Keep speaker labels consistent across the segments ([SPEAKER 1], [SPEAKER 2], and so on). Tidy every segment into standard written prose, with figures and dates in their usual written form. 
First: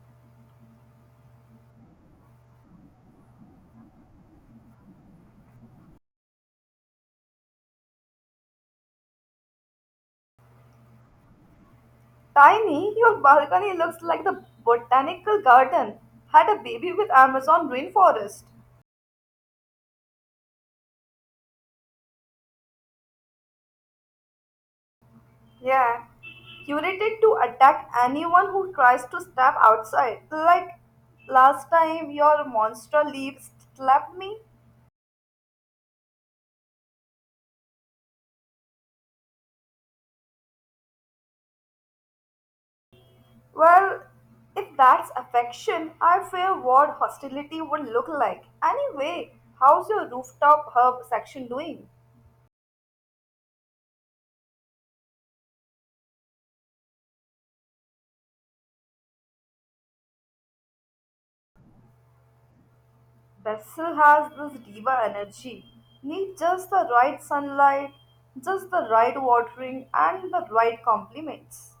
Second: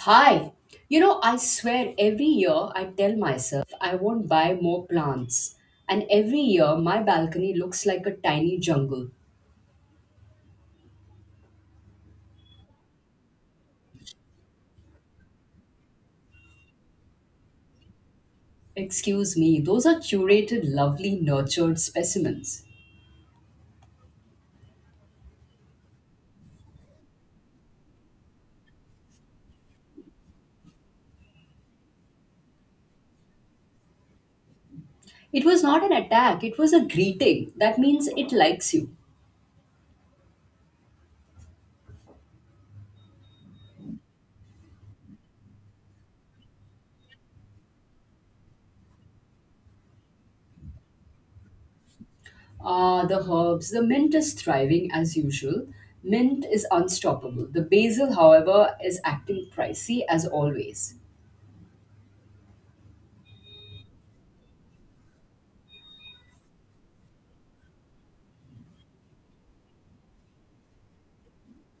[SPEAKER 1] Hi! You know, I swear every year I tell myself I won't buy more plants. And every year my balcony looks like a tiny jungle.
[SPEAKER 2] Tiny, your balcony looks like the botanical garden had a baby with Amazon rainforest.
[SPEAKER 1] Excuse me, those are curated, lovely, nurtured specimens.
[SPEAKER 2] Yeah, curated to attack anyone who tries to step outside. Like last time your monster leaves slapped me.
[SPEAKER 1] It was not an attack, it was a greeting. That means it likes you.
[SPEAKER 2] Well, if that's affection, I fear what hostility would look like. Anyway, how's your rooftop herb section doing?
[SPEAKER 1] Ah, the herbs. The mint is thriving as usual. Mint is unstoppable. The basil, however, is acting pricey as always.
[SPEAKER 2] Bessel has this diva energy. Need just the right sunlight, just the right watering, and the right compliments.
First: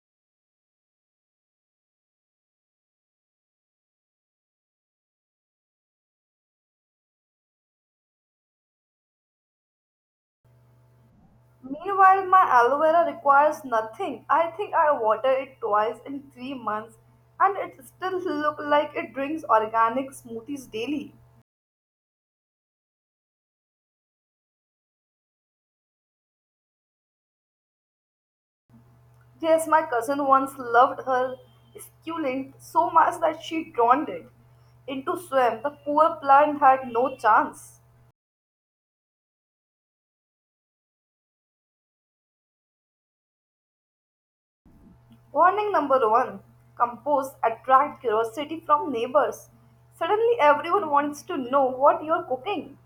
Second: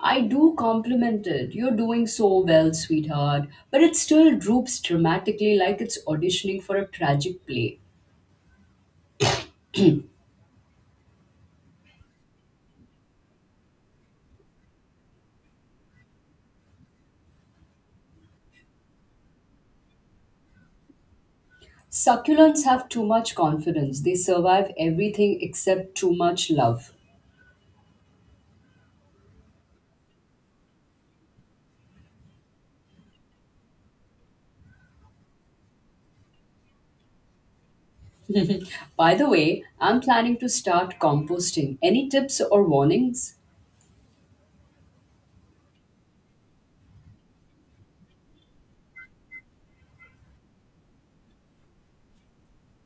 [SPEAKER 1] I do compliment it. You're doing so well, sweetheart. But it still droops dramatically like it's auditioning for a tragic play.
[SPEAKER 2] Meanwhile, my aloe vera requires nothing. I think I water it twice in 3 months, and it still look like it drinks organic smoothies daily.
[SPEAKER 1] Succulents have too much confidence. They survive everything except too much love.
[SPEAKER 2] Yes, my cousin once loved her succulent so much that she drowned it into swim. The poor plant had no chance.
[SPEAKER 1] By the way, I'm planning to start composting. Any tips or warnings?
[SPEAKER 2] Warning number one. Compose attract curiosity from neighbors. Suddenly, everyone wants to know what you're cooking.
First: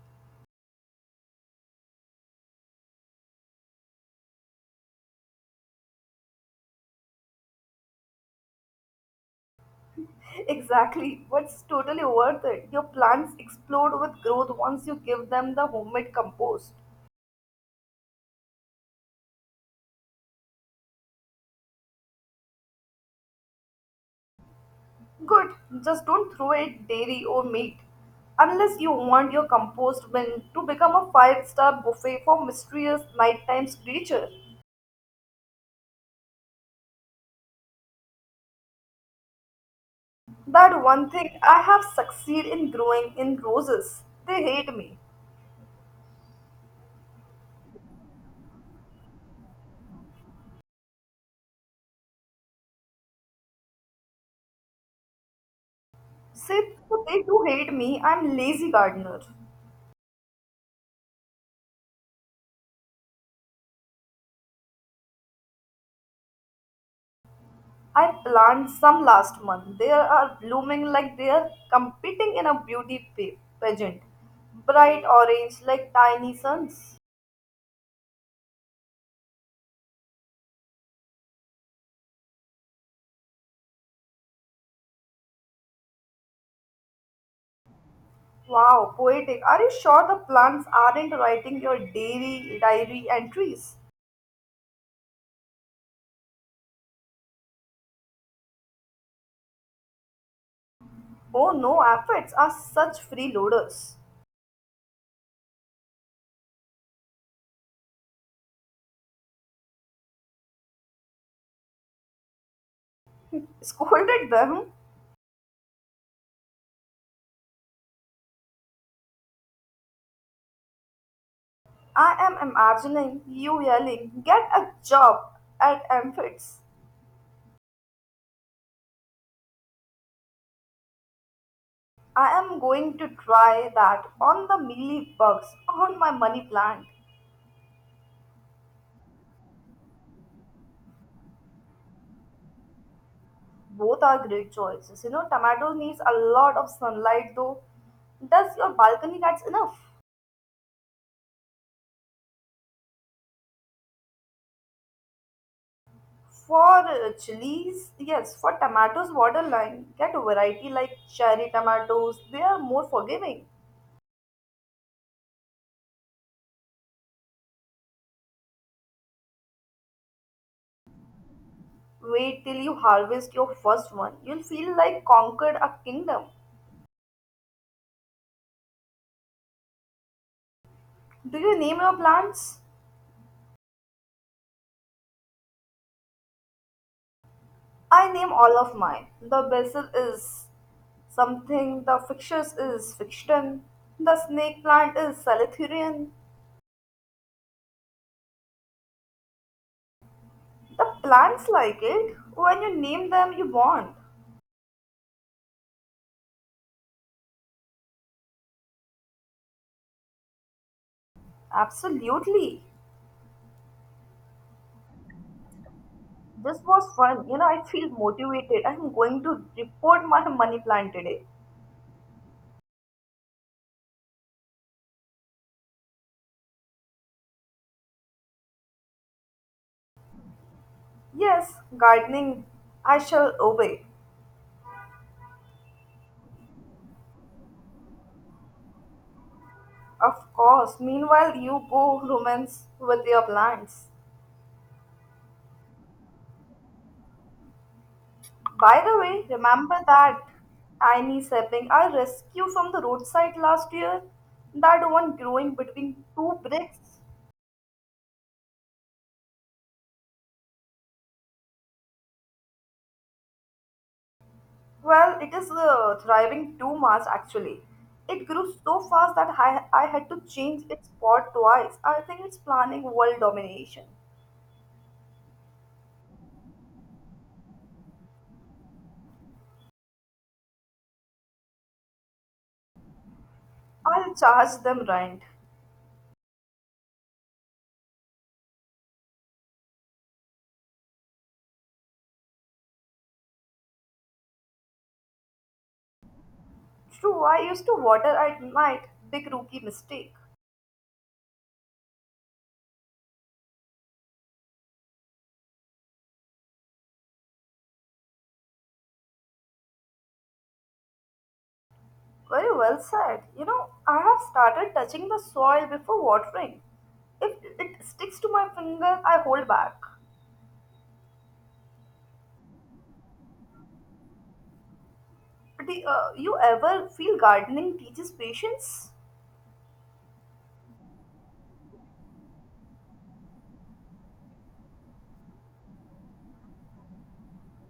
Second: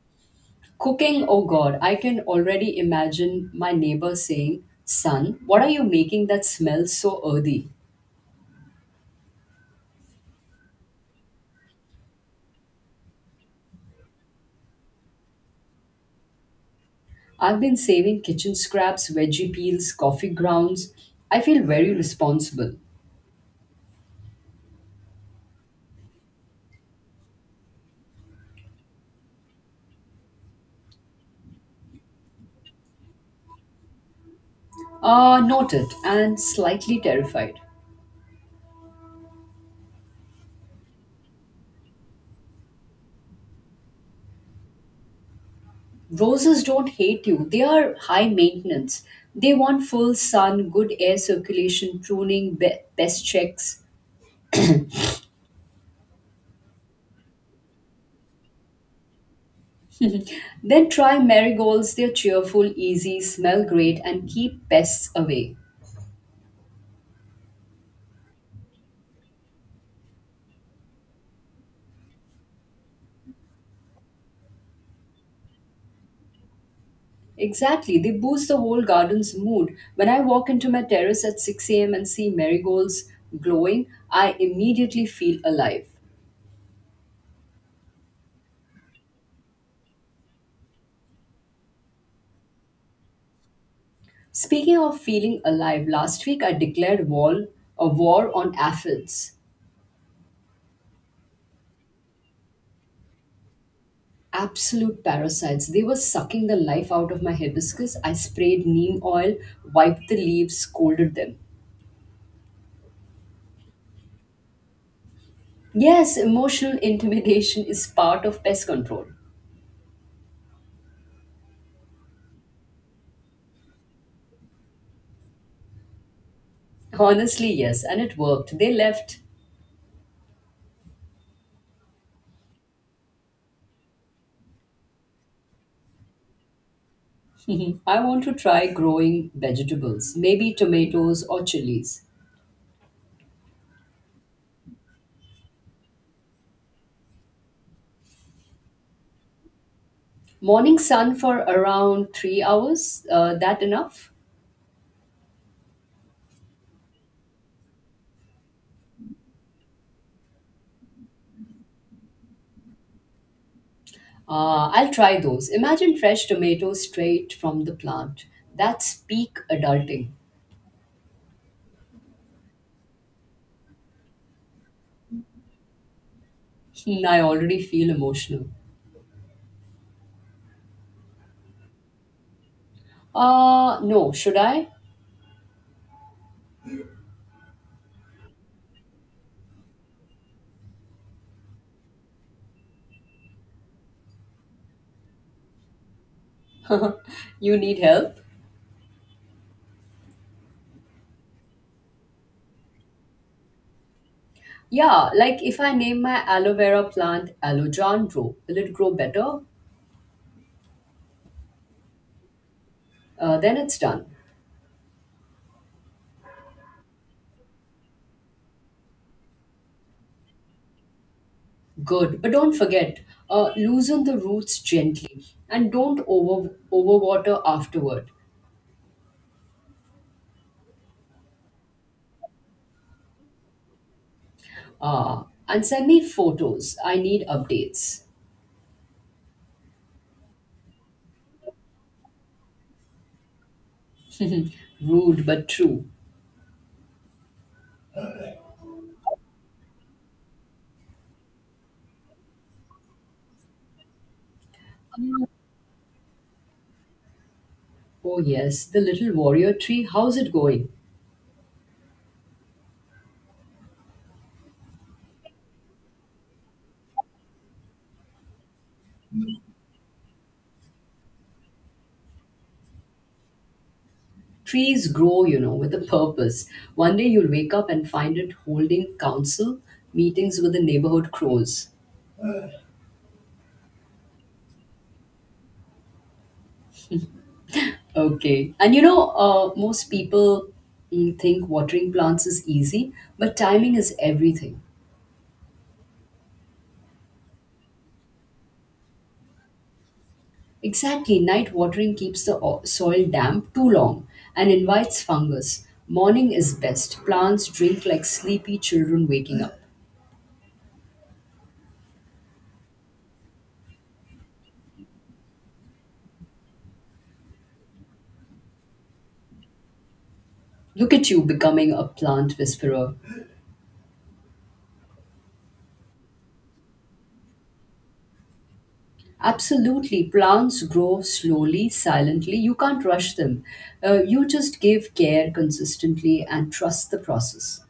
[SPEAKER 1] Cooking, oh god, I can already imagine my neighbor saying, "Son, what are you making that smells so earthy?"
[SPEAKER 2] Exactly, what's totally worth it. Your plants explode with growth once you give them the homemade compost.
[SPEAKER 1] I've been saving kitchen scraps, veggie peels, coffee grounds. I feel very responsible.
[SPEAKER 2] Good, just don't throw it dairy or meat. Unless you want your compost bin to become a five-star buffet for mysterious nighttime creature.
[SPEAKER 1] Noted and slightly terrified.
[SPEAKER 2] That one thing I have succeeded in growing in roses. They hate me.
[SPEAKER 1] Roses don't hate you, they are high maintenance. They want full sun, good air circulation, pruning, pest checks.
[SPEAKER 2] See, they do hate me. I'm lazy gardener.
[SPEAKER 1] Then try marigolds, they're cheerful, easy, smell great, and keep pests away.
[SPEAKER 2] I planted some last month. They are blooming like they are competing in a beauty pageant. Bright orange like tiny suns.
[SPEAKER 1] Exactly, they boost the whole garden's mood. When I walk into my terrace at 6 a.m. and see marigolds glowing, I immediately feel alive.
[SPEAKER 2] Wow, poetic. Are you sure the plants aren't writing your dairy diary entries?
[SPEAKER 1] Speaking of feeling alive, last week I declared war, a war on aphids.
[SPEAKER 2] Oh no, aphids are such freeloaders.
[SPEAKER 1] Absolute parasites. They were sucking the life out of my hibiscus. I sprayed neem oil, wiped the leaves, scolded them.
[SPEAKER 2] Scolded them.
[SPEAKER 1] Yes, emotional intimidation is part of pest control.
[SPEAKER 2] I am imagining you yelling, get a job at Amphits.
[SPEAKER 1] Honestly, yes, and it worked. They left.
[SPEAKER 2] I am going to try that on the mealy bugs on my money plant.
[SPEAKER 1] Mhm. I want to try growing vegetables, maybe tomatoes or chilies.
[SPEAKER 2] Both are great choices. You know, tomato needs a lot of sunlight though. Does your balcony that's enough?
[SPEAKER 1] Morning sun for around 3 hours, that enough?
[SPEAKER 2] For chilies, yes. For tomatoes, borderline. Get a variety like cherry tomatoes. They are more forgiving.
[SPEAKER 1] I'll try those. Imagine fresh tomatoes straight from the plant. That's peak adulting.
[SPEAKER 2] Wait till you harvest your first one. You'll feel like conquered a kingdom.
[SPEAKER 1] Hmm, I already feel emotional.
[SPEAKER 2] Do you name your plants?
[SPEAKER 1] No, should I?
[SPEAKER 2] I name all of mine. The basil is something, the fictitious is fiction, the snake plant is salithurian.
[SPEAKER 1] You need help?
[SPEAKER 2] The plants like it. When you name them, you bond.
[SPEAKER 1] Yeah, like if I name my aloe vera plant Alojandro, will it grow better?
[SPEAKER 2] Absolutely.
[SPEAKER 1] Then it's done.
[SPEAKER 2] This was fun. You know, I feel motivated. I'm going to report my money plant today.
[SPEAKER 1] Good, but don't forget, loosen the roots gently and don't overwater afterward.
[SPEAKER 2] Yes, gardening. I shall obey.
[SPEAKER 1] And send me photos. I need updates.
[SPEAKER 2] Of course. Meanwhile, you go romance with your plants.
[SPEAKER 1] Rude but true.
[SPEAKER 2] By the way, remember that tiny sapling I rescued from the roadside last year? That one growing between two bricks?
[SPEAKER 1] Oh yes, the little warrior tree. How's it going?
[SPEAKER 2] Well, it is thriving too much actually. It grew so fast that I had to change its pot twice. I think it's planning world domination.
[SPEAKER 1] Trees grow, you know, with a purpose. One day you'll wake up and find it holding council meetings with the neighborhood crows.
[SPEAKER 2] I'll charge them rent.
[SPEAKER 1] Okay, and you know, most people think watering plants is easy, but timing is everything.
[SPEAKER 2] True, I used to water at night. Big rookie mistake.
[SPEAKER 1] Exactly, night watering keeps the soil damp too long and invites fungus. Morning is best. Plants drink like sleepy children waking up.
[SPEAKER 2] Very well said. You know, I have started touching the soil before watering. If it sticks to my finger, I hold back.
[SPEAKER 1] Look at you becoming a plant whisperer.
[SPEAKER 2] Do you ever feel gardening teaches patience?
[SPEAKER 1] Absolutely, plants grow slowly, silently. You can't rush them. You just give care consistently and trust the process.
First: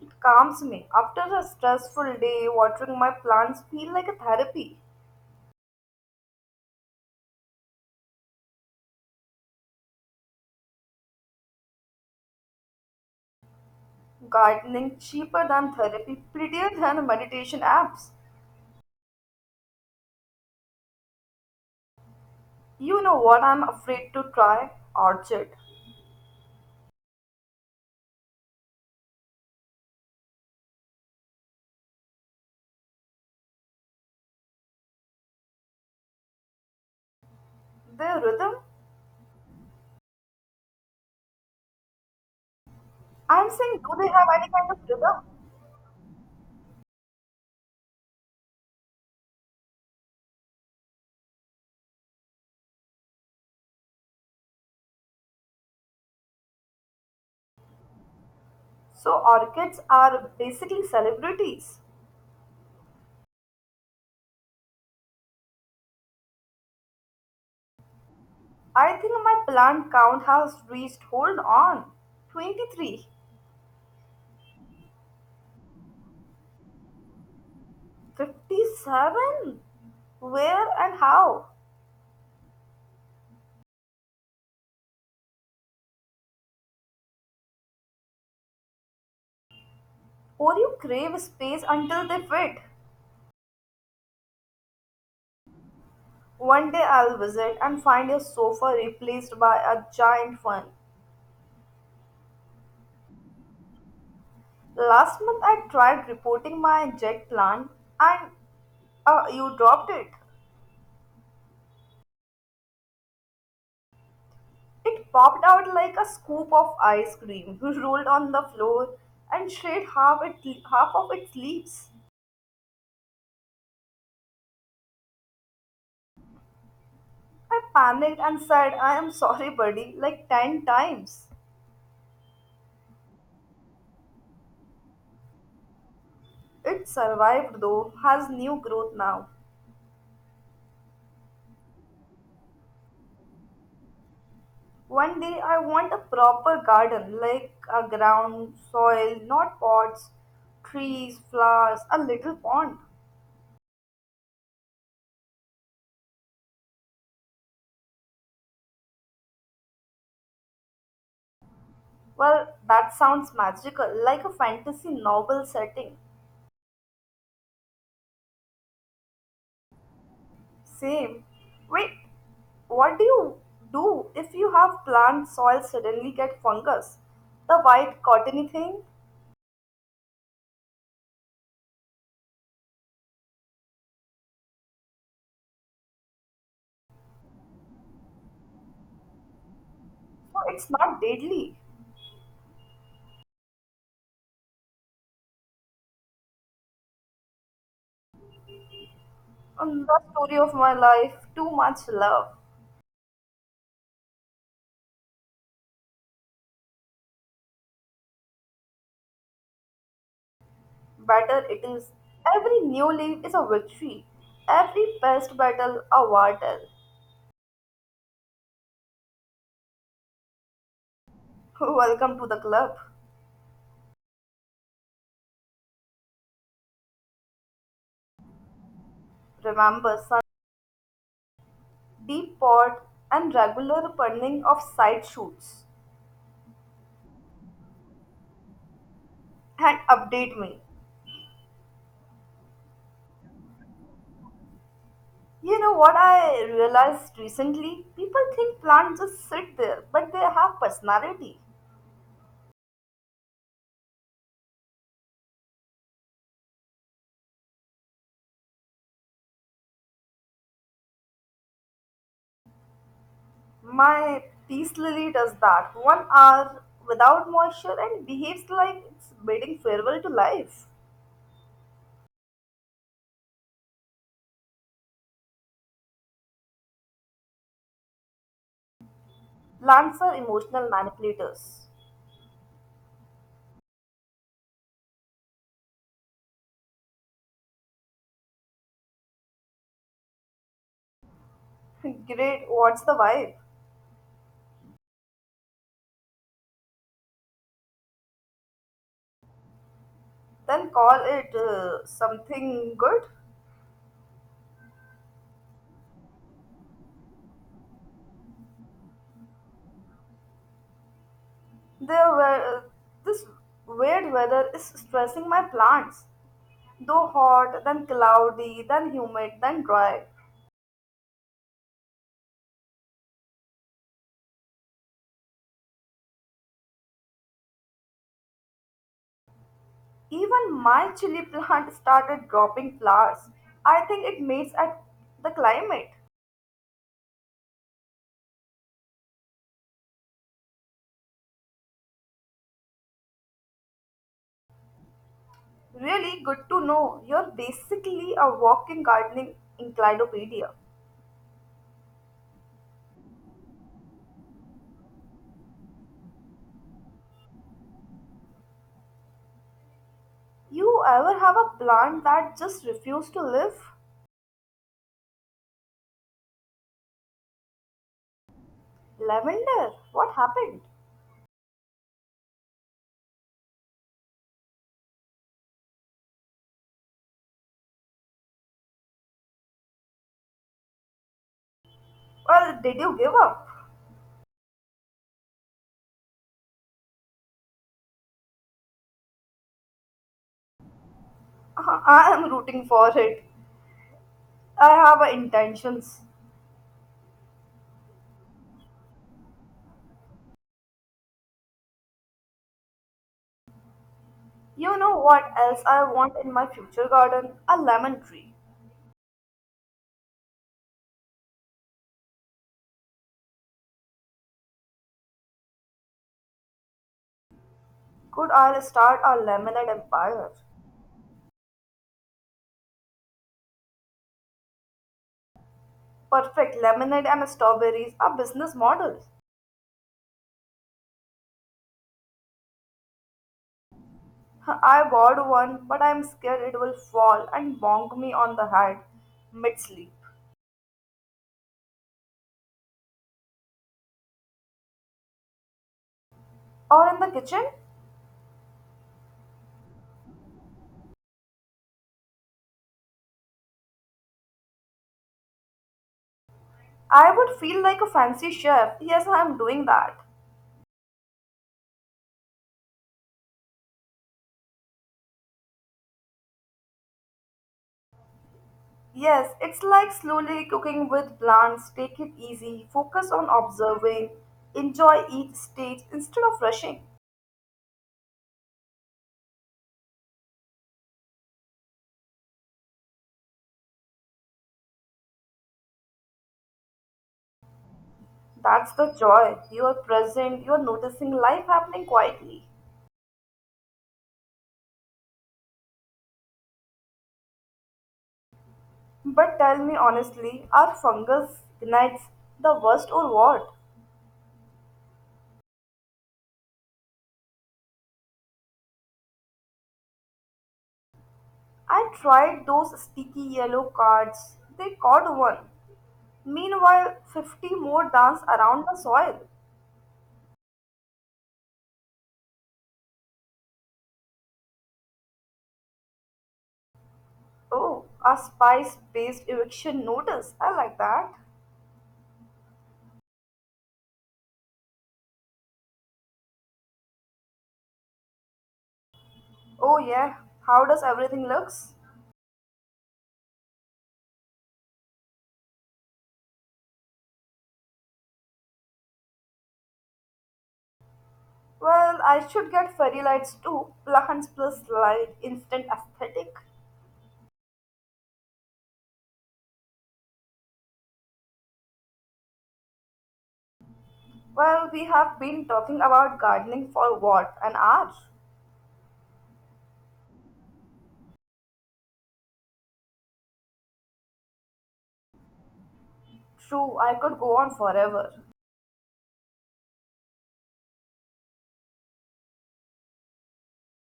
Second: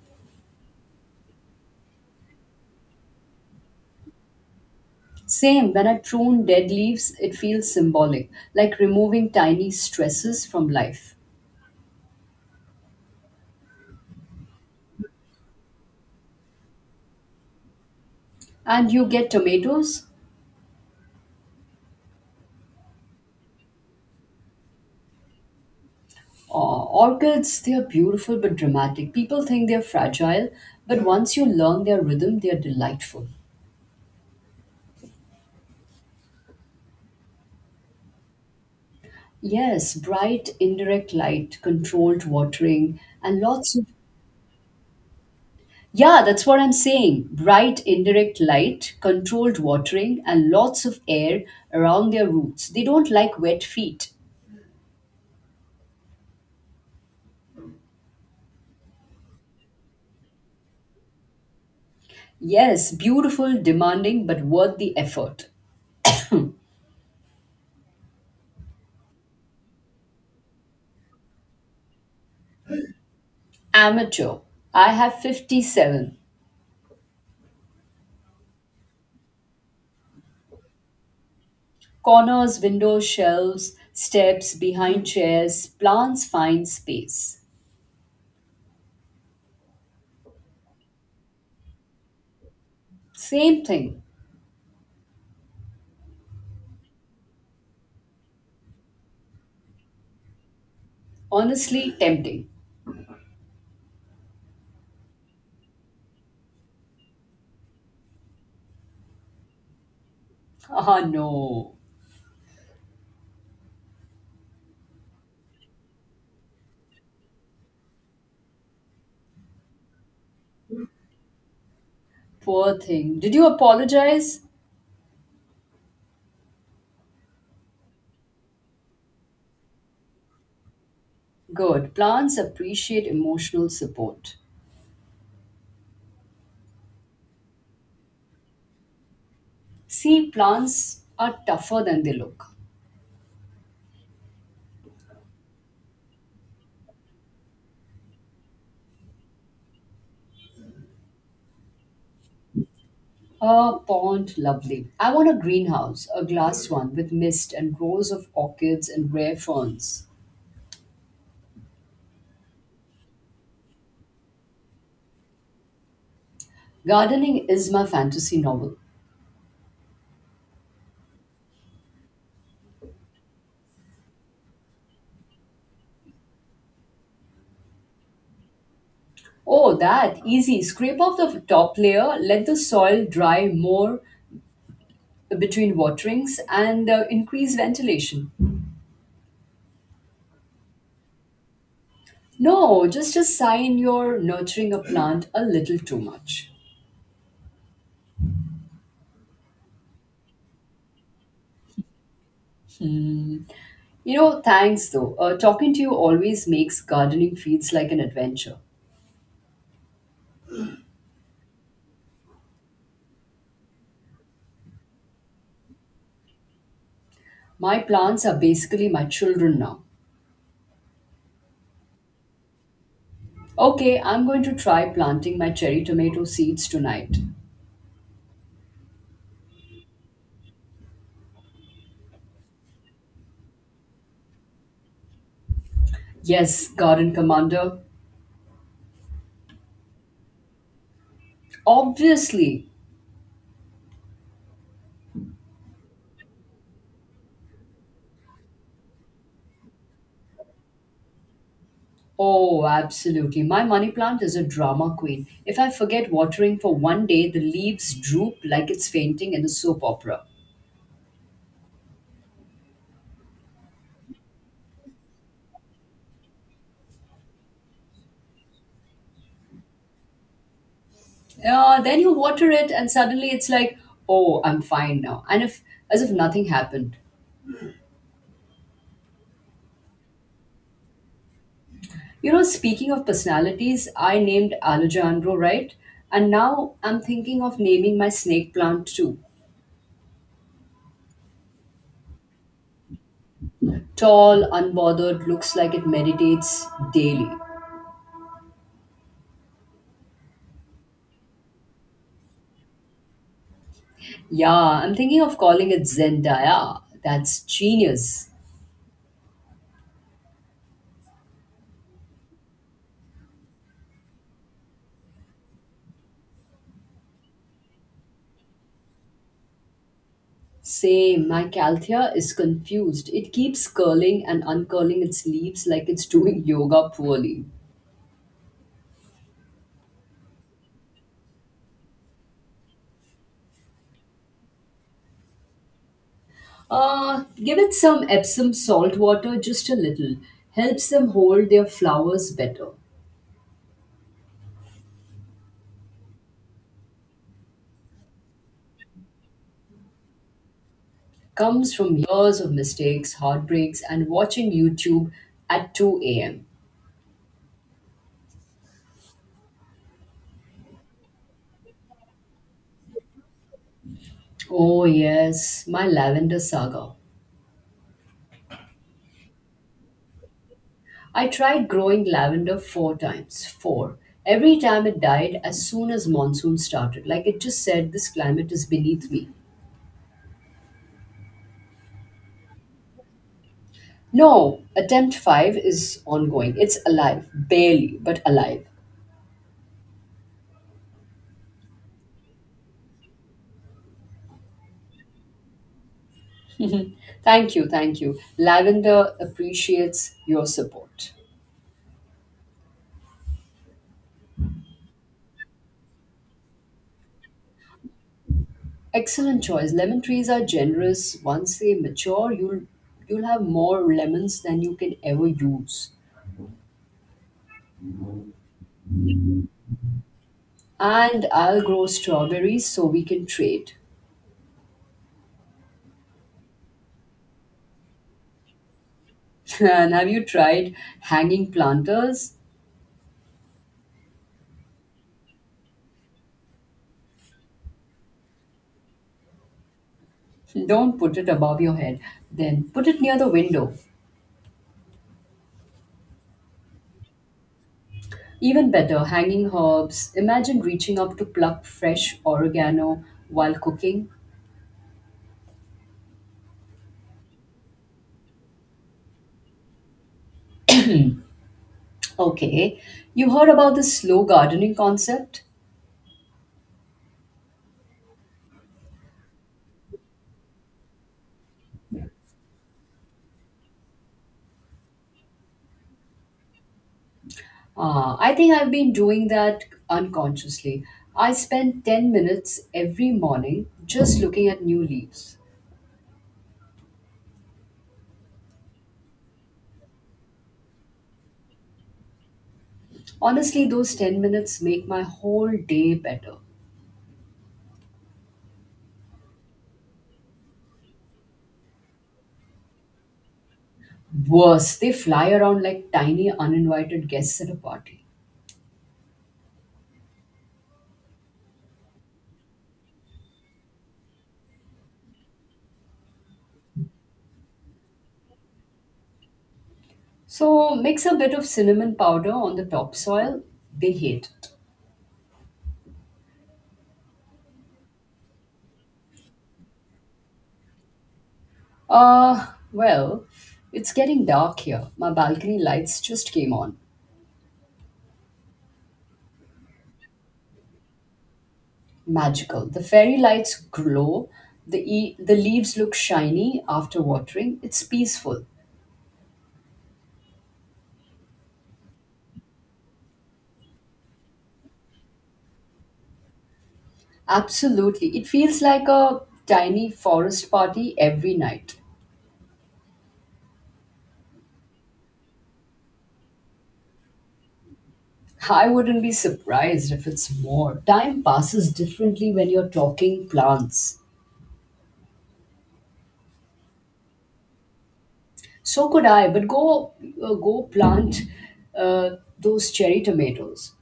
[SPEAKER 2] It calms me. After a stressful day, watering my plants feel like a therapy.
[SPEAKER 1] Same, when I prune dead leaves, it feels symbolic, like removing tiny stresses from life.
[SPEAKER 2] Gardening cheaper than therapy, prettier than meditation apps.
[SPEAKER 1] And you get tomatoes?
[SPEAKER 2] You know what I'm afraid to try? Orchid.
[SPEAKER 1] Orchids, they are beautiful but dramatic. People think they're fragile, but once you learn their rhythm, they're delightful.
[SPEAKER 2] The rhythm?
[SPEAKER 1] Yes, bright indirect light, controlled watering, and
[SPEAKER 2] I'm
[SPEAKER 1] lots
[SPEAKER 2] saying,
[SPEAKER 1] of.
[SPEAKER 2] do they have any kind of rhythm?
[SPEAKER 1] Yeah, that's what I'm saying. Bright indirect light, controlled watering, and lots of air around their roots. They don't like wet feet.
[SPEAKER 2] So orchids are basically celebrities.
[SPEAKER 1] Yes, beautiful, demanding, but worth the effort.
[SPEAKER 2] I think my plant count has reached, hold on, 23,
[SPEAKER 1] Amateur. I have 57.
[SPEAKER 2] 57. Where and how?
[SPEAKER 1] Corners, windows, shelves, steps, behind chairs, plants find space.
[SPEAKER 2] Or you crave space until they fit.
[SPEAKER 1] Same thing.
[SPEAKER 2] One day I'll visit and find your sofa replaced by a giant one.
[SPEAKER 1] Honestly tempting.
[SPEAKER 2] Last month I tried reporting my jet plant and you dropped it.
[SPEAKER 1] Ah, no.
[SPEAKER 2] It popped out like a scoop of ice cream, rolled on the floor, and shed half of its leaves.
[SPEAKER 1] Poor thing. Did you apologize?
[SPEAKER 2] I panicked and said, I am sorry, buddy, like 10 times.
[SPEAKER 1] Good. Plants appreciate emotional support.
[SPEAKER 2] It survived though, has new growth now.
[SPEAKER 1] See, plants are tougher than they look.
[SPEAKER 2] One day I want a proper garden, like a ground, soil, not pots, trees, flowers, a little pond.
[SPEAKER 1] A pond, lovely. I want a greenhouse, a glass one with mist and rows of orchids and rare ferns.
[SPEAKER 2] Well, that sounds magical, like a fantasy novel setting.
[SPEAKER 1] Gardening is my fantasy novel.
[SPEAKER 2] Same. Wait, what do if you have plant soil suddenly get fungus? The white cottony thing?
[SPEAKER 1] Oh, that easy. Scrape off the top layer, let the soil dry more between waterings, and increase ventilation.
[SPEAKER 2] No, it's not deadly.
[SPEAKER 1] No, just a sign you're nurturing a plant a little too much.
[SPEAKER 2] The story of my life, too much love.
[SPEAKER 1] You know, thanks though. Talking to you always makes gardening feels like an adventure.
[SPEAKER 2] Better it is. Every new leaf is a victory. Every pest battle a war tale.
[SPEAKER 1] My plants are basically my children now.
[SPEAKER 2] Welcome to the club.
[SPEAKER 1] Okay, I'm going to try planting my cherry tomato seeds tonight.
[SPEAKER 2] Remember, sun, deep pot and regular pruning of side shoots.
[SPEAKER 1] Yes, garden commander.
[SPEAKER 2] And update me.
[SPEAKER 1] Obviously.
[SPEAKER 2] You know what I realized recently? People think plants just sit there, but they have personality.
[SPEAKER 1] Oh, absolutely. My money plant is a drama queen. If I forget watering for one day, the leaves droop like it's fainting in a soap opera.
[SPEAKER 2] My peace lily does that. 1 hour without moisture and behaves like it's bidding farewell to life.
[SPEAKER 1] Yeah, then you water it, and suddenly it's like, oh, I'm fine now. And if, as if nothing happened.
[SPEAKER 2] Plants are emotional manipulators.
[SPEAKER 1] You know, speaking of personalities, I named Alejandro, right? And now I'm thinking of naming my snake plant too.
[SPEAKER 2] Great, what's the vibe?
[SPEAKER 1] Tall, unbothered, looks like it meditates daily.
[SPEAKER 2] Then call it something good.
[SPEAKER 1] Yeah, I'm thinking of calling it Zendaya. That's genius.
[SPEAKER 2] There were this weird weather is stressing my plants. Though hot, then cloudy, then humid, then dry.
[SPEAKER 1] Same, my calthea is confused. It keeps curling and uncurling its leaves like it's doing yoga poorly.
[SPEAKER 2] Even my chili plant started dropping flowers. I think it mates at the climate.
[SPEAKER 1] Give it some Epsom salt water, just a little. Helps them hold their flowers better.
[SPEAKER 2] Really good to know. You're basically a walking gardening encyclopedia.
[SPEAKER 1] Comes from years of mistakes, heartbreaks, and watching YouTube at 2 a.m.
[SPEAKER 2] You ever have a plant that just refused to live?
[SPEAKER 1] Oh, yes, my lavender saga.
[SPEAKER 2] Lavender, what happened?
[SPEAKER 1] I tried growing lavender four times, four. Every time it died as soon as monsoon started, like it just said, this climate is beneath me.
[SPEAKER 2] Well, did you give up?
[SPEAKER 1] No, attempt five is ongoing. It's alive, barely, but alive.
[SPEAKER 2] I am rooting for it. I have intentions.
[SPEAKER 1] Mhm. Thank you, thank you. Lavender appreciates your support.
[SPEAKER 2] You know what else I want in my future garden? A lemon tree.
[SPEAKER 1] Excellent choice. Lemon trees are generous. Once they mature, you'll have more lemons than you can ever use.
[SPEAKER 2] Could I start a lemonade empire?
[SPEAKER 1] And I'll grow strawberries so we can trade.
[SPEAKER 2] Perfect. Lemonade and strawberries are business models.
[SPEAKER 1] And have you tried hanging planters?
[SPEAKER 2] I bought one, but I'm scared it will fall and bonk me on the head mid sleep.
[SPEAKER 1] Don't put it above your head, then put it near the window.
[SPEAKER 2] Or in the kitchen,
[SPEAKER 1] Even better, hanging herbs. Imagine reaching up to pluck fresh oregano while cooking.
[SPEAKER 2] I would feel like a fancy chef. Yes, I'm doing that.
[SPEAKER 1] Okay, you heard about this slow gardening concept?
[SPEAKER 2] Yes, it's like slowly cooking with plants. Take it easy, focus on observing, enjoy each stage instead of rushing.
[SPEAKER 1] Ah, I think I've been doing that unconsciously. I spend 10 minutes every morning just looking at new leaves.
[SPEAKER 2] That's the joy. You're present, you're noticing life happening quietly.
[SPEAKER 1] Honestly, those 10 minutes make my whole day better.
[SPEAKER 2] But tell me honestly, are fungus gnags the worst or what?
[SPEAKER 1] Worse, they fly around like tiny uninvited guests at a party.
[SPEAKER 2] I tried those sticky yellow cards. They caught one. Meanwhile, 50 more dance around the soil.
[SPEAKER 1] So mix a bit of cinnamon powder on the topsoil. They hate it.
[SPEAKER 2] Oh, a spice-based eviction notice. I like that.
[SPEAKER 1] Uh, well, it's getting dark here. My balcony lights just came on.
[SPEAKER 2] Oh yeah, how does everything looks?
[SPEAKER 1] Magical. The fairy lights glow. The leaves look shiny after watering. It's peaceful.
[SPEAKER 2] Well, I should get fairy lights too. Plants plus light, instant aesthetic.
[SPEAKER 1] Absolutely. It feels like a tiny forest party every night.
[SPEAKER 2] Well, we have been talking about gardening for what, an hour?
[SPEAKER 1] I wouldn't be surprised if it's more. Time passes differently when you're talking plants.
[SPEAKER 2] True, I could go on forever.
[SPEAKER 1] So could I, but go go plant uh, those cherry tomatoes.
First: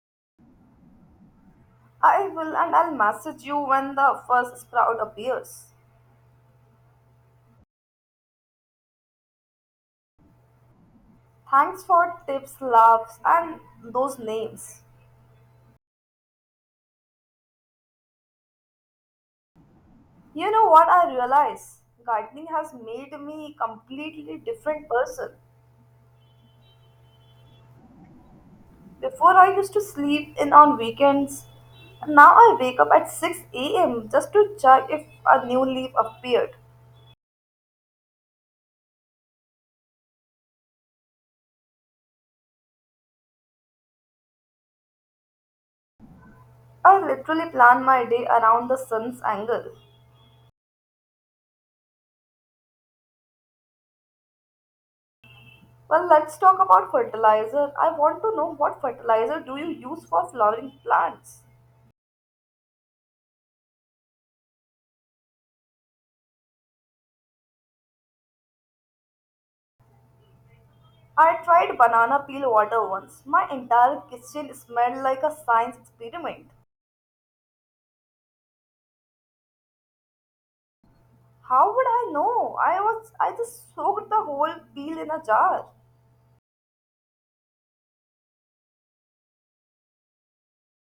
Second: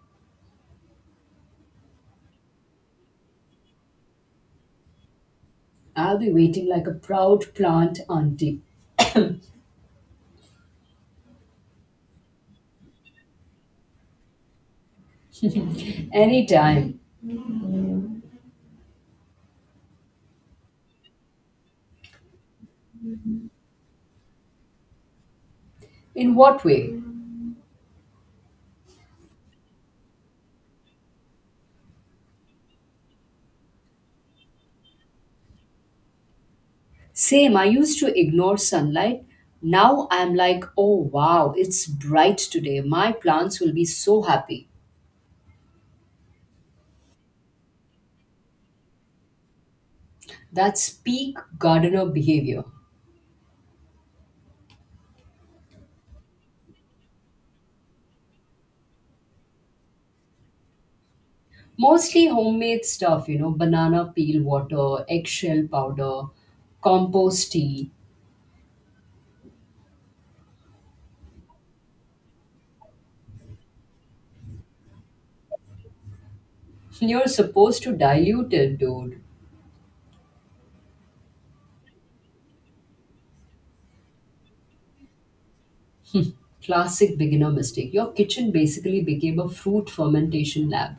[SPEAKER 2] I will, and I'll message you when the first sprout appears.
[SPEAKER 1] I'll be waiting like a proud plant auntie.
[SPEAKER 2] Thanks for tips, laughs, and those names.
[SPEAKER 1] Anytime.
[SPEAKER 2] You know what I realize? Gardening has made me a completely different person.
[SPEAKER 1] In what way?
[SPEAKER 2] Before I used to sleep in on weekends. Now I wake up at 6 a.m. just to check if a new leaf appeared.
[SPEAKER 1] Same, I used to ignore sunlight. Now I'm like, oh wow, it's bright today. My plants will be so happy.
[SPEAKER 2] I literally plan my day around the sun's angle.
[SPEAKER 1] That's peak gardener behavior.
[SPEAKER 2] Well, let's talk about fertilizer. I want to know what fertilizer do you use for flowering plants?
[SPEAKER 1] Mostly homemade stuff, you know, banana peel water, eggshell powder, compost tea.
[SPEAKER 2] I tried banana peel water once. My entire kitchen smelled like a science experiment.
[SPEAKER 1] You're supposed to dilute it, dude.
[SPEAKER 2] How would I know? I just soaked the whole peel in a jar.
[SPEAKER 1] Classic beginner mistake. Your kitchen basically became a fruit fermentation lab.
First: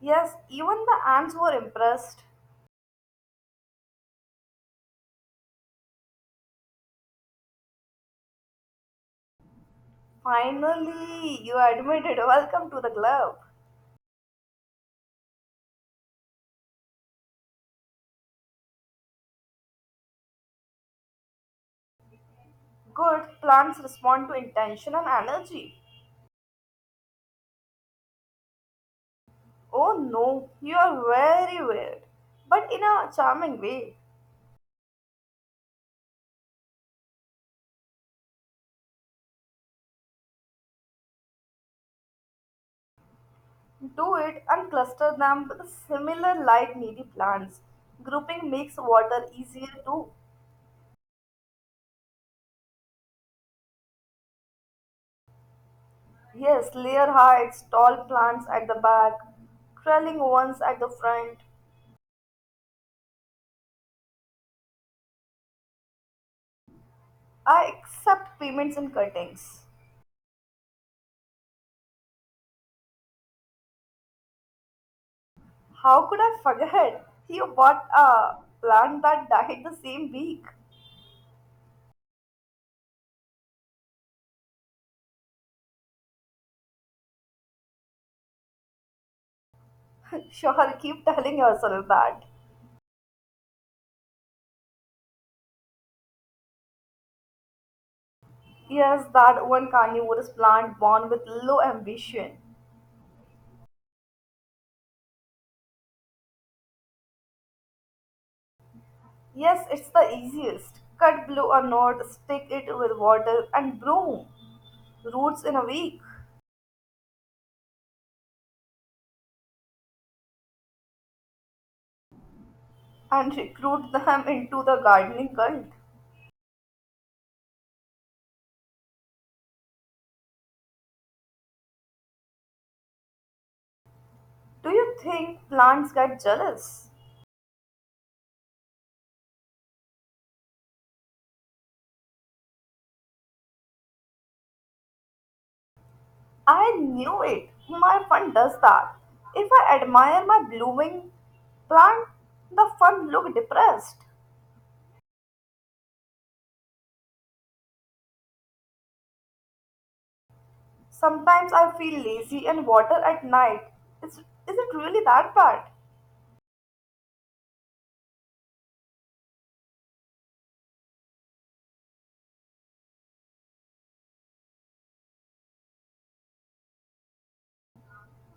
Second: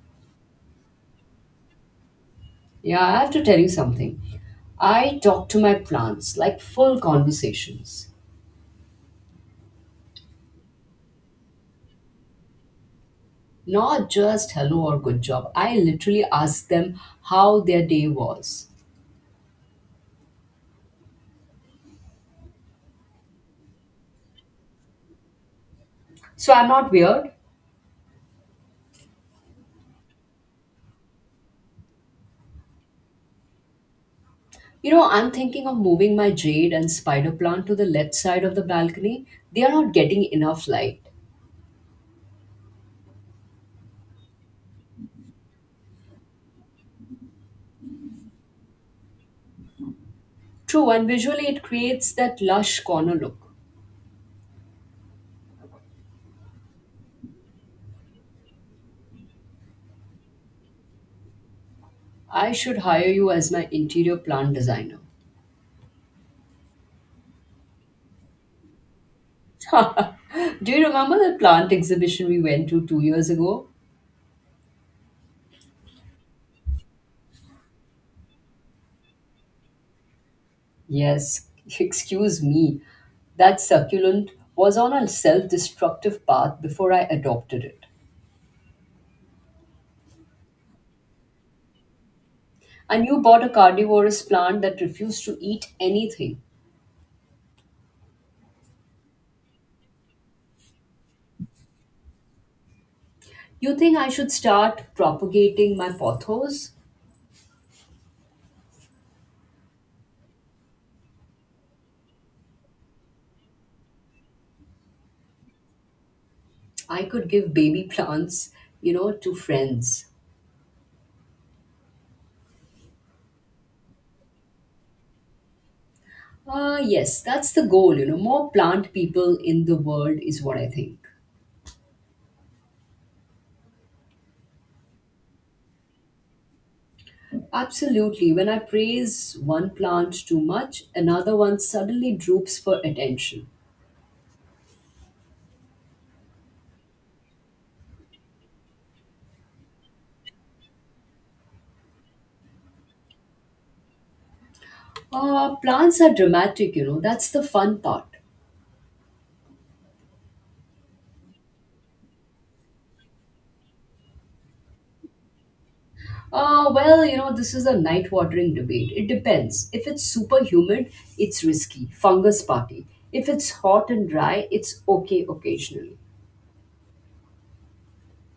[SPEAKER 2] Yes, even the ants were impressed.
[SPEAKER 1] Yeah, I have to tell you something. I talk to my plants like full conversations.
[SPEAKER 2] Finally, you admitted. Welcome to the club.
[SPEAKER 1] Not just hello or good job. I literally ask them how their day was.
[SPEAKER 2] Good plants respond to intention and energy.
[SPEAKER 1] So I'm not weird.
[SPEAKER 2] Oh no, you are very weird, but in a charming way.
[SPEAKER 1] You know, I'm thinking of moving my jade and spider plant to the left side of the balcony. They are not getting enough light.
[SPEAKER 2] Do it and cluster them with similar light needy plants. Grouping makes water easier too.
[SPEAKER 1] True, and visually it creates that lush corner look.
[SPEAKER 2] Yes, layer heights, tall plants at the back, trailing ones at the front.
[SPEAKER 1] I should hire you as my interior plant designer.
[SPEAKER 2] I accept payments in cuttings.
[SPEAKER 1] Do you remember the plant exhibition we went to 2 years ago?
[SPEAKER 2] How could I forget? You bought a plant that died the same week.
[SPEAKER 1] Yes, excuse me. That succulent was on a self destructive path before I adopted it.
[SPEAKER 2] Sure, keep telling yourself that.
[SPEAKER 1] And you bought a carnivorous plant that refused to eat anything.
[SPEAKER 2] Yes, that one carnivorous plant born with low ambition.
[SPEAKER 1] You think I should start propagating my pothos?
[SPEAKER 2] Yes, it's the easiest. Cut blow a knot, stick it with water, and bloom roots in a week
[SPEAKER 1] I could give baby plants, you know, to friends.
[SPEAKER 2] and recruit them into the gardening cult.
[SPEAKER 1] Yes, that's the goal, you know. More plant people in the world is what I think.
[SPEAKER 2] Do you think plants get jealous?
[SPEAKER 1] Absolutely. When I praise one plant too much, another one suddenly droops for attention.
[SPEAKER 2] I knew it. My fun does that. If I admire my blooming plant, the fun look depressed.
[SPEAKER 1] Plants are dramatic, you know. That's the fun part.
[SPEAKER 2] Sometimes I feel lazy and water at night. Is it really that bad?
[SPEAKER 1] Well, you know, this is a night watering debate. It depends. If it's super humid, it's risky. Fungus party. If it's hot and dry, it's okay occasionally.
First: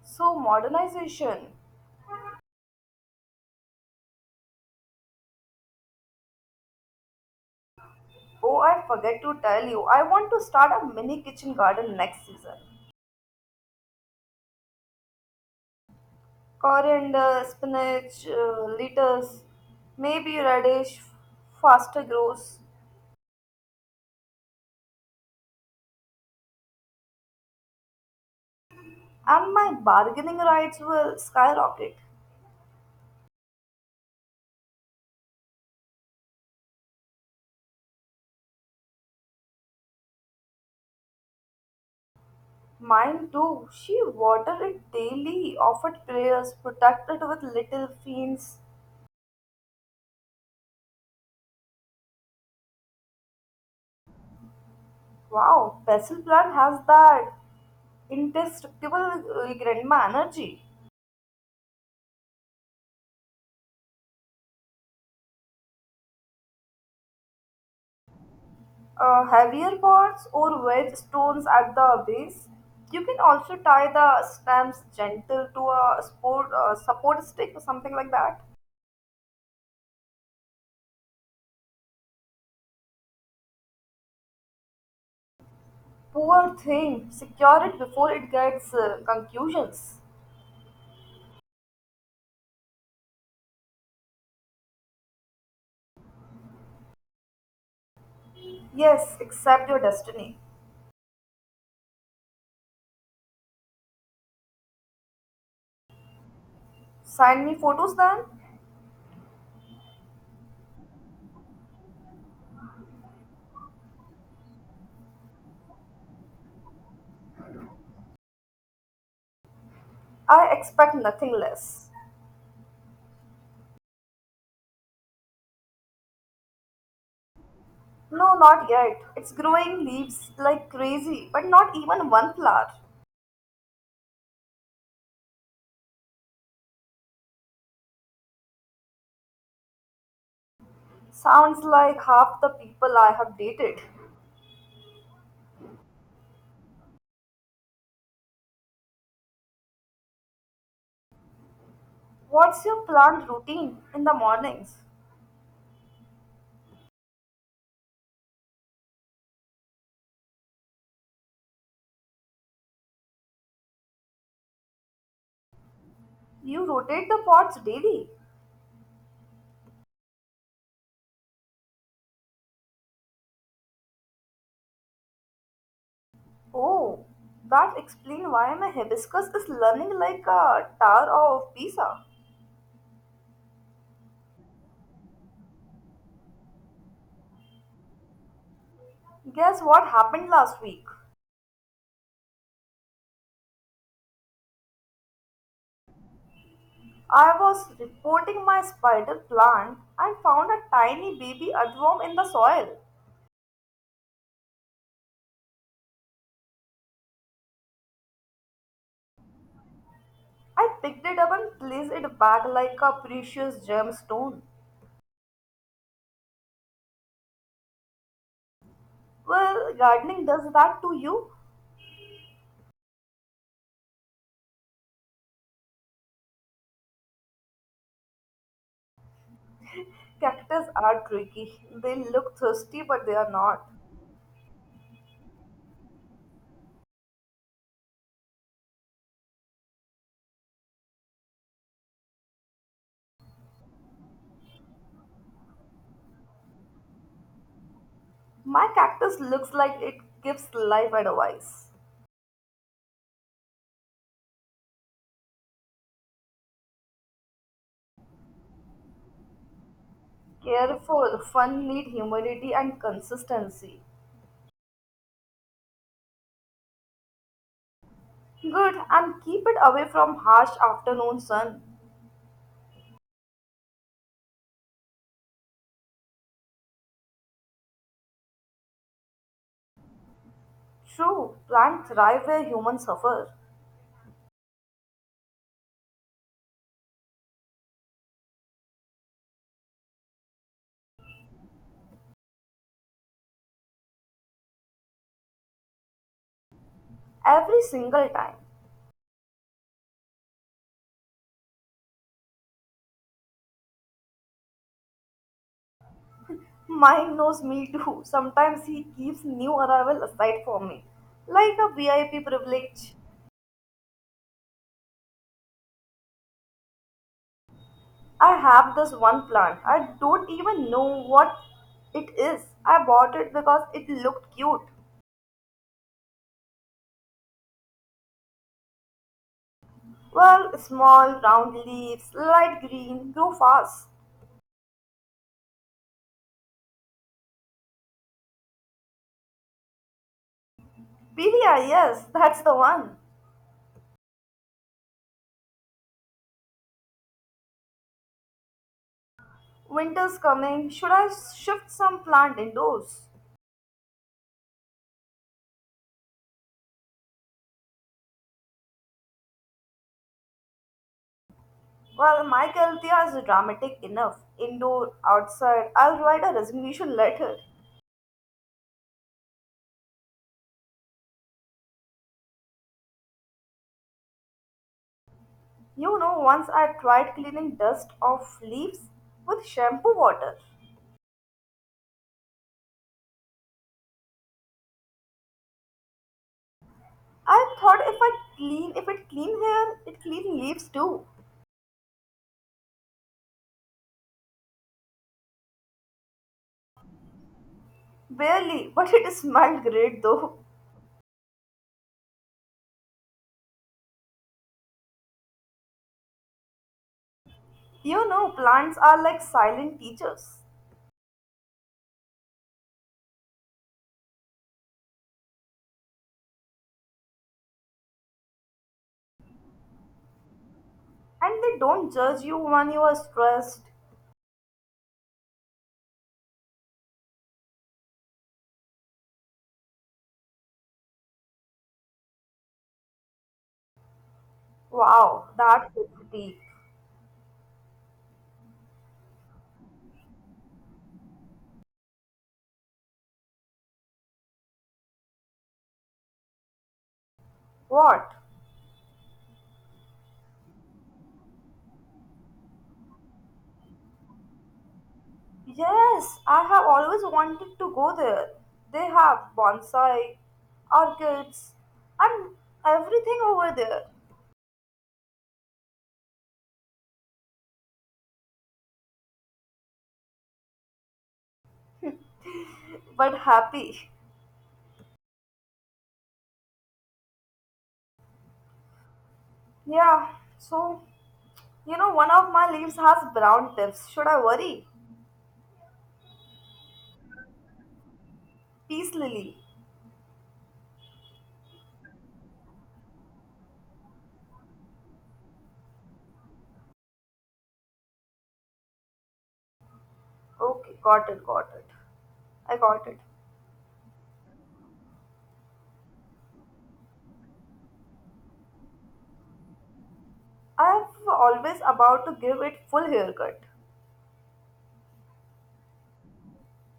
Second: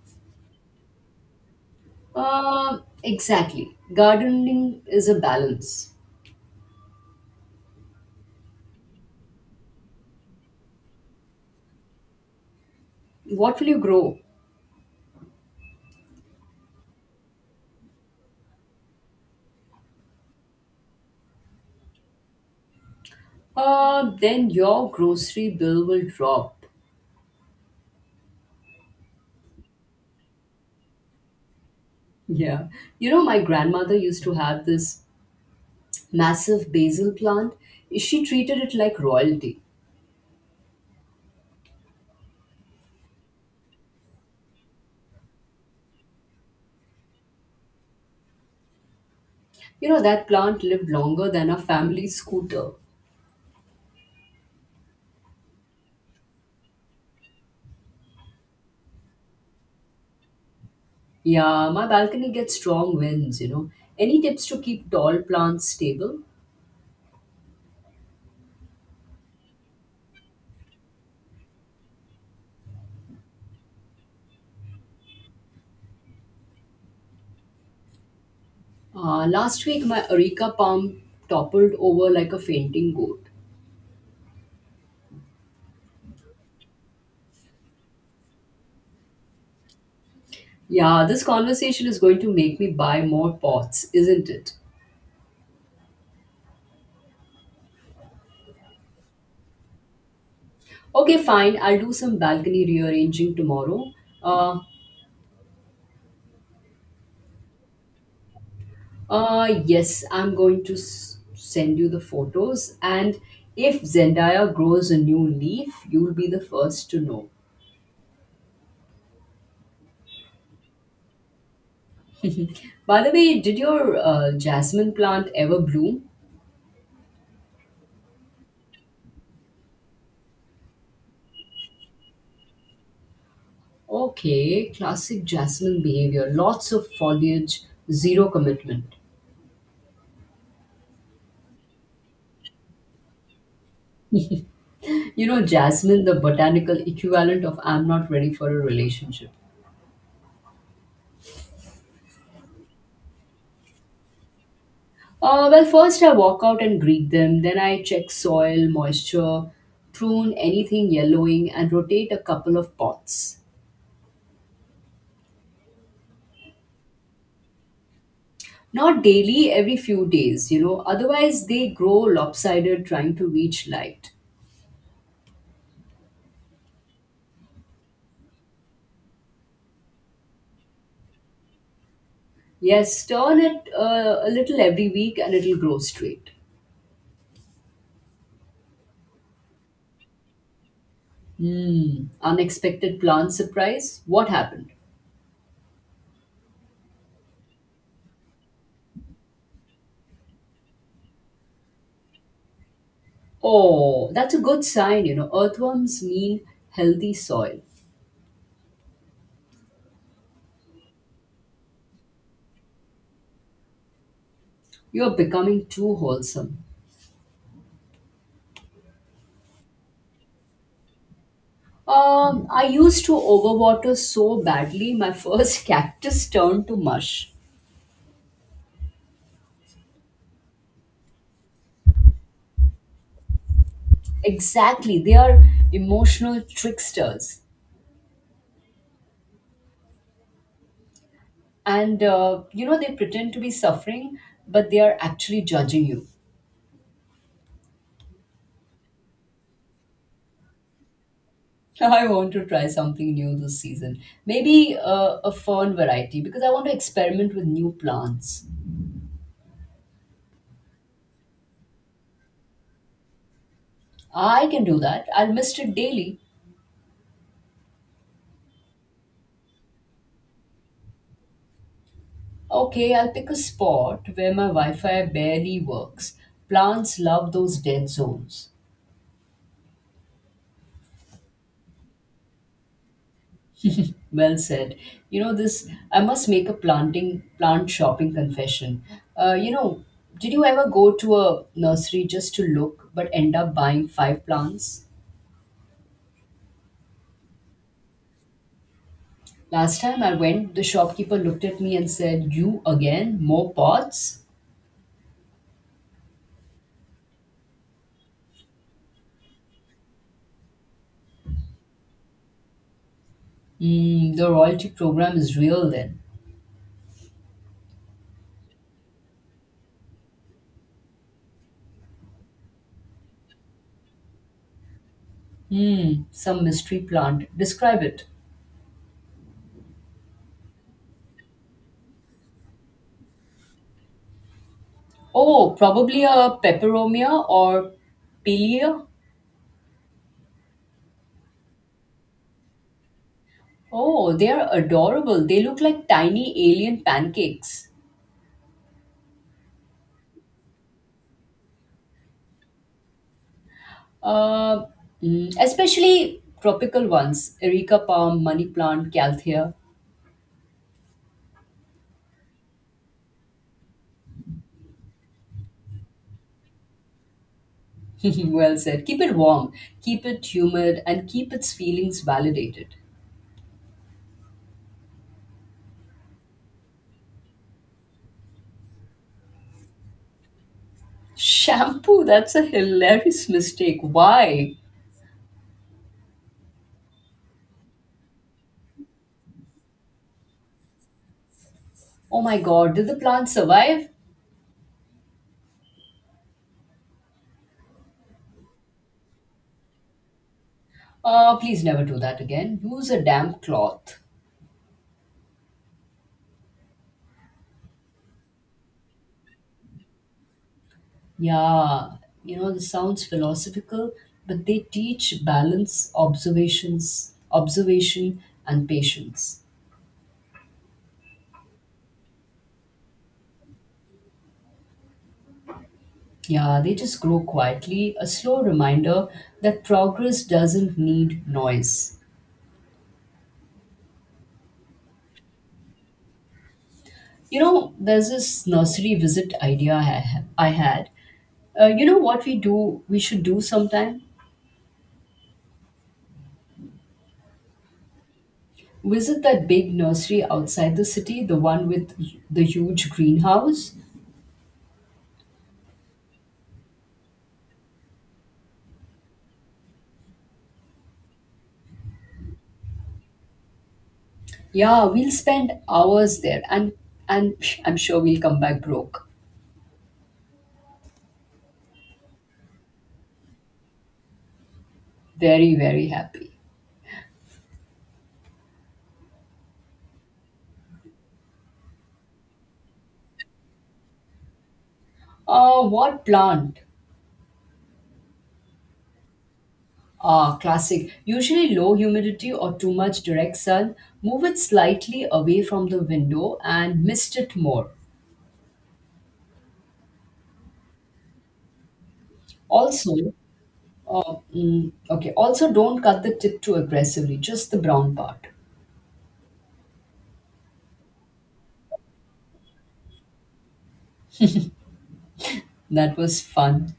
[SPEAKER 2] So modernization.
[SPEAKER 1] Exactly. Gardening is a balance.
[SPEAKER 2] Oh, I forget to tell you, I want to start a mini kitchen garden next season.
[SPEAKER 1] What will you grow?
[SPEAKER 2] Coriander, spinach, lettuce, maybe radish, faster grows,
[SPEAKER 1] Then your grocery bill will drop.
[SPEAKER 2] and my bargaining rights will skyrocket.
[SPEAKER 1] Yeah. You know, my grandmother used to have this massive basil plant. She treated it like royalty.
[SPEAKER 2] Mine too. She watered it daily, offered prayers, protected with little fiends.
[SPEAKER 1] You know, that plant lived longer than a family scooter.
[SPEAKER 2] Wow, basil plant has that indestructible grandma energy.
[SPEAKER 1] Yeah, my balcony gets strong winds, you know. Any tips to keep tall plants stable?
[SPEAKER 2] Heavier pots or wedge stones at the base. You can also tie the stamps gentle to a support, support stick or something like that.
[SPEAKER 1] Last week, my areca palm toppled over like a fainting goat.
[SPEAKER 2] Poor thing, secure it before it gets concussions.
[SPEAKER 1] Yeah, this conversation is going to make me buy more pots, isn't it?
[SPEAKER 2] Yes, accept your destiny.
[SPEAKER 1] Okay, fine. I'll do some balcony rearranging tomorrow. Uh,
[SPEAKER 2] Sign me photos then.
[SPEAKER 1] yes, I'm going to send you the photos. And if Zendaya grows a new leaf, you'll be the first to know.
[SPEAKER 2] I expect nothing less.
[SPEAKER 1] By the way, did your jasmine plant ever bloom?
[SPEAKER 2] No, not yet. It's growing leaves like crazy, but not even one flower.
[SPEAKER 1] Okay, classic jasmine behavior. Lots of foliage, zero commitment.
[SPEAKER 2] Sounds like half the people I have dated.
[SPEAKER 1] You know, jasmine, the botanical equivalent of I'm not ready for a relationship.
[SPEAKER 2] What's your plant routine in the mornings?
[SPEAKER 1] Well, first I walk out and greet them, then I check soil, moisture, prune anything yellowing, and rotate a couple of pots.
[SPEAKER 2] You rotate the pots daily.
[SPEAKER 1] Not daily, every few days, you know, otherwise they grow lopsided trying to reach light.
[SPEAKER 2] Oh, that explains why my hibiscus is learning like a tower of Pisa.
[SPEAKER 1] Yes, turn it a little every week and it'll grow straight.
[SPEAKER 2] Guess what happened last week?
[SPEAKER 1] Hmm. Unexpected plant surprise? What happened?
[SPEAKER 2] I was reporting my spider plant and found a tiny baby earthworm in the soil.
[SPEAKER 1] Oh, that's a good sign, you know. Earthworms mean healthy soil.
[SPEAKER 2] I picked it up and placed it back like a precious gemstone.
[SPEAKER 1] You're becoming too wholesome.
[SPEAKER 2] Well, gardening does that to you.
[SPEAKER 1] I used to overwater so badly, my first cactus turned to mush.
[SPEAKER 2] Cactus are tricky. They look thirsty, but they are not.
[SPEAKER 1] Exactly, they are emotional tricksters. And, you know, they pretend to be suffering, but they are actually judging you.
[SPEAKER 2] My cactus looks like it gives life advice.
[SPEAKER 1] I want to try something new this season. Maybe a fern variety because I want to experiment with new plants.
[SPEAKER 2] Careful, fun need humidity and consistency.
[SPEAKER 1] I can do that. I'll mist it daily.
[SPEAKER 2] Good, and keep it away from harsh afternoon sun.
[SPEAKER 1] Okay, I'll pick a spot where my Wi Fi barely works. Plants love those dead zones.
[SPEAKER 2] True, plants thrive where humans suffer.
[SPEAKER 1] Well said. You know this. I must make a plant shopping confession. You know, did you ever go to a nursery just to look but end up buying five plants?
[SPEAKER 2] Every single time.
[SPEAKER 1] Last time I went, the shopkeeper looked at me and said, "You again? More pots?"
[SPEAKER 2] Mine knows me too. Sometimes he keeps new arrival aside for me. Like a VIP privilege.
[SPEAKER 1] Hmm, the royalty program is real then.
[SPEAKER 2] I have this one plant. I don't even know what it is. I bought it because it looked cute.
[SPEAKER 1] Hmm, some mystery plant. Describe it.
[SPEAKER 2] Well, small, round leaves, light green, grow fast.
[SPEAKER 1] Oh, probably a peperomia or pilia.
[SPEAKER 2] Beria, yes, that's the one.
[SPEAKER 1] Oh, they are adorable. They look like tiny alien pancakes.
[SPEAKER 2] Winter's coming. Should I shift some plant indoors?
[SPEAKER 1] Uh, Especially tropical ones. Erica palm, money plant, calthea.
[SPEAKER 2] Well, my Althea is dramatic enough. Indoor, outside, I'll write a resignation letter.
[SPEAKER 1] Well said. Keep it warm, keep it humid, and keep its feelings validated.
[SPEAKER 2] You know, once I tried cleaning dust off leaves with shampoo water.
[SPEAKER 1] Shampoo, that's a hilarious mistake. Why?
[SPEAKER 2] I thought if it clean hair, it clean leaves too.
[SPEAKER 1] Oh my god, did the plant survive?
[SPEAKER 2] Barely, but it smelled great though.
[SPEAKER 1] Please never do that again. Use a damp cloth.
[SPEAKER 2] You know, plants are like silent teachers
[SPEAKER 1] Yeah, you know, this sounds philosophical, but they teach balance, observation, and patience.
[SPEAKER 2] and they don't judge you when you are stressed.
[SPEAKER 1] Yeah, they just grow quietly, a slow reminder that progress doesn't need noise.
[SPEAKER 2] Wow, that's pretty.
[SPEAKER 1] You know, there's this nursery visit idea I had. You know what we do? We should do sometime.
[SPEAKER 2] What?
[SPEAKER 1] Visit that big nursery outside the city, the one with the huge greenhouse.
[SPEAKER 2] Yes, I have always wanted to go there. They have bonsai, orchids, and everything over there.
[SPEAKER 1] Yeah, we'll spend hours there, and I'm sure we'll come back broke,
[SPEAKER 2] But happy.
[SPEAKER 1] very very happy.
[SPEAKER 2] Yeah, so you know, one of my leaves has brown tips. Should I worry?
[SPEAKER 1] What plant?
[SPEAKER 2] Peace lily.
[SPEAKER 1] Ah, classic. Usually low humidity or too much direct sun. Move it slightly away from the window and mist it more.
[SPEAKER 2] Okay, got it, got it. I got it.
[SPEAKER 1] Also, Oh, okay. Also, don't cut the tip too aggressively, just the brown part.
[SPEAKER 2] I'm always about to give it full haircut.
[SPEAKER 1] That was fun.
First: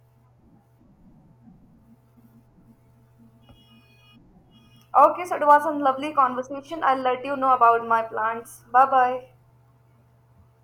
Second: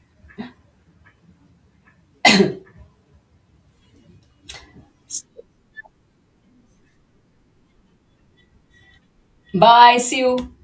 [SPEAKER 2] Okay, so it was a lovely conversation. I'll let you know about my plans. Bye bye.
[SPEAKER 1] Bye. See you.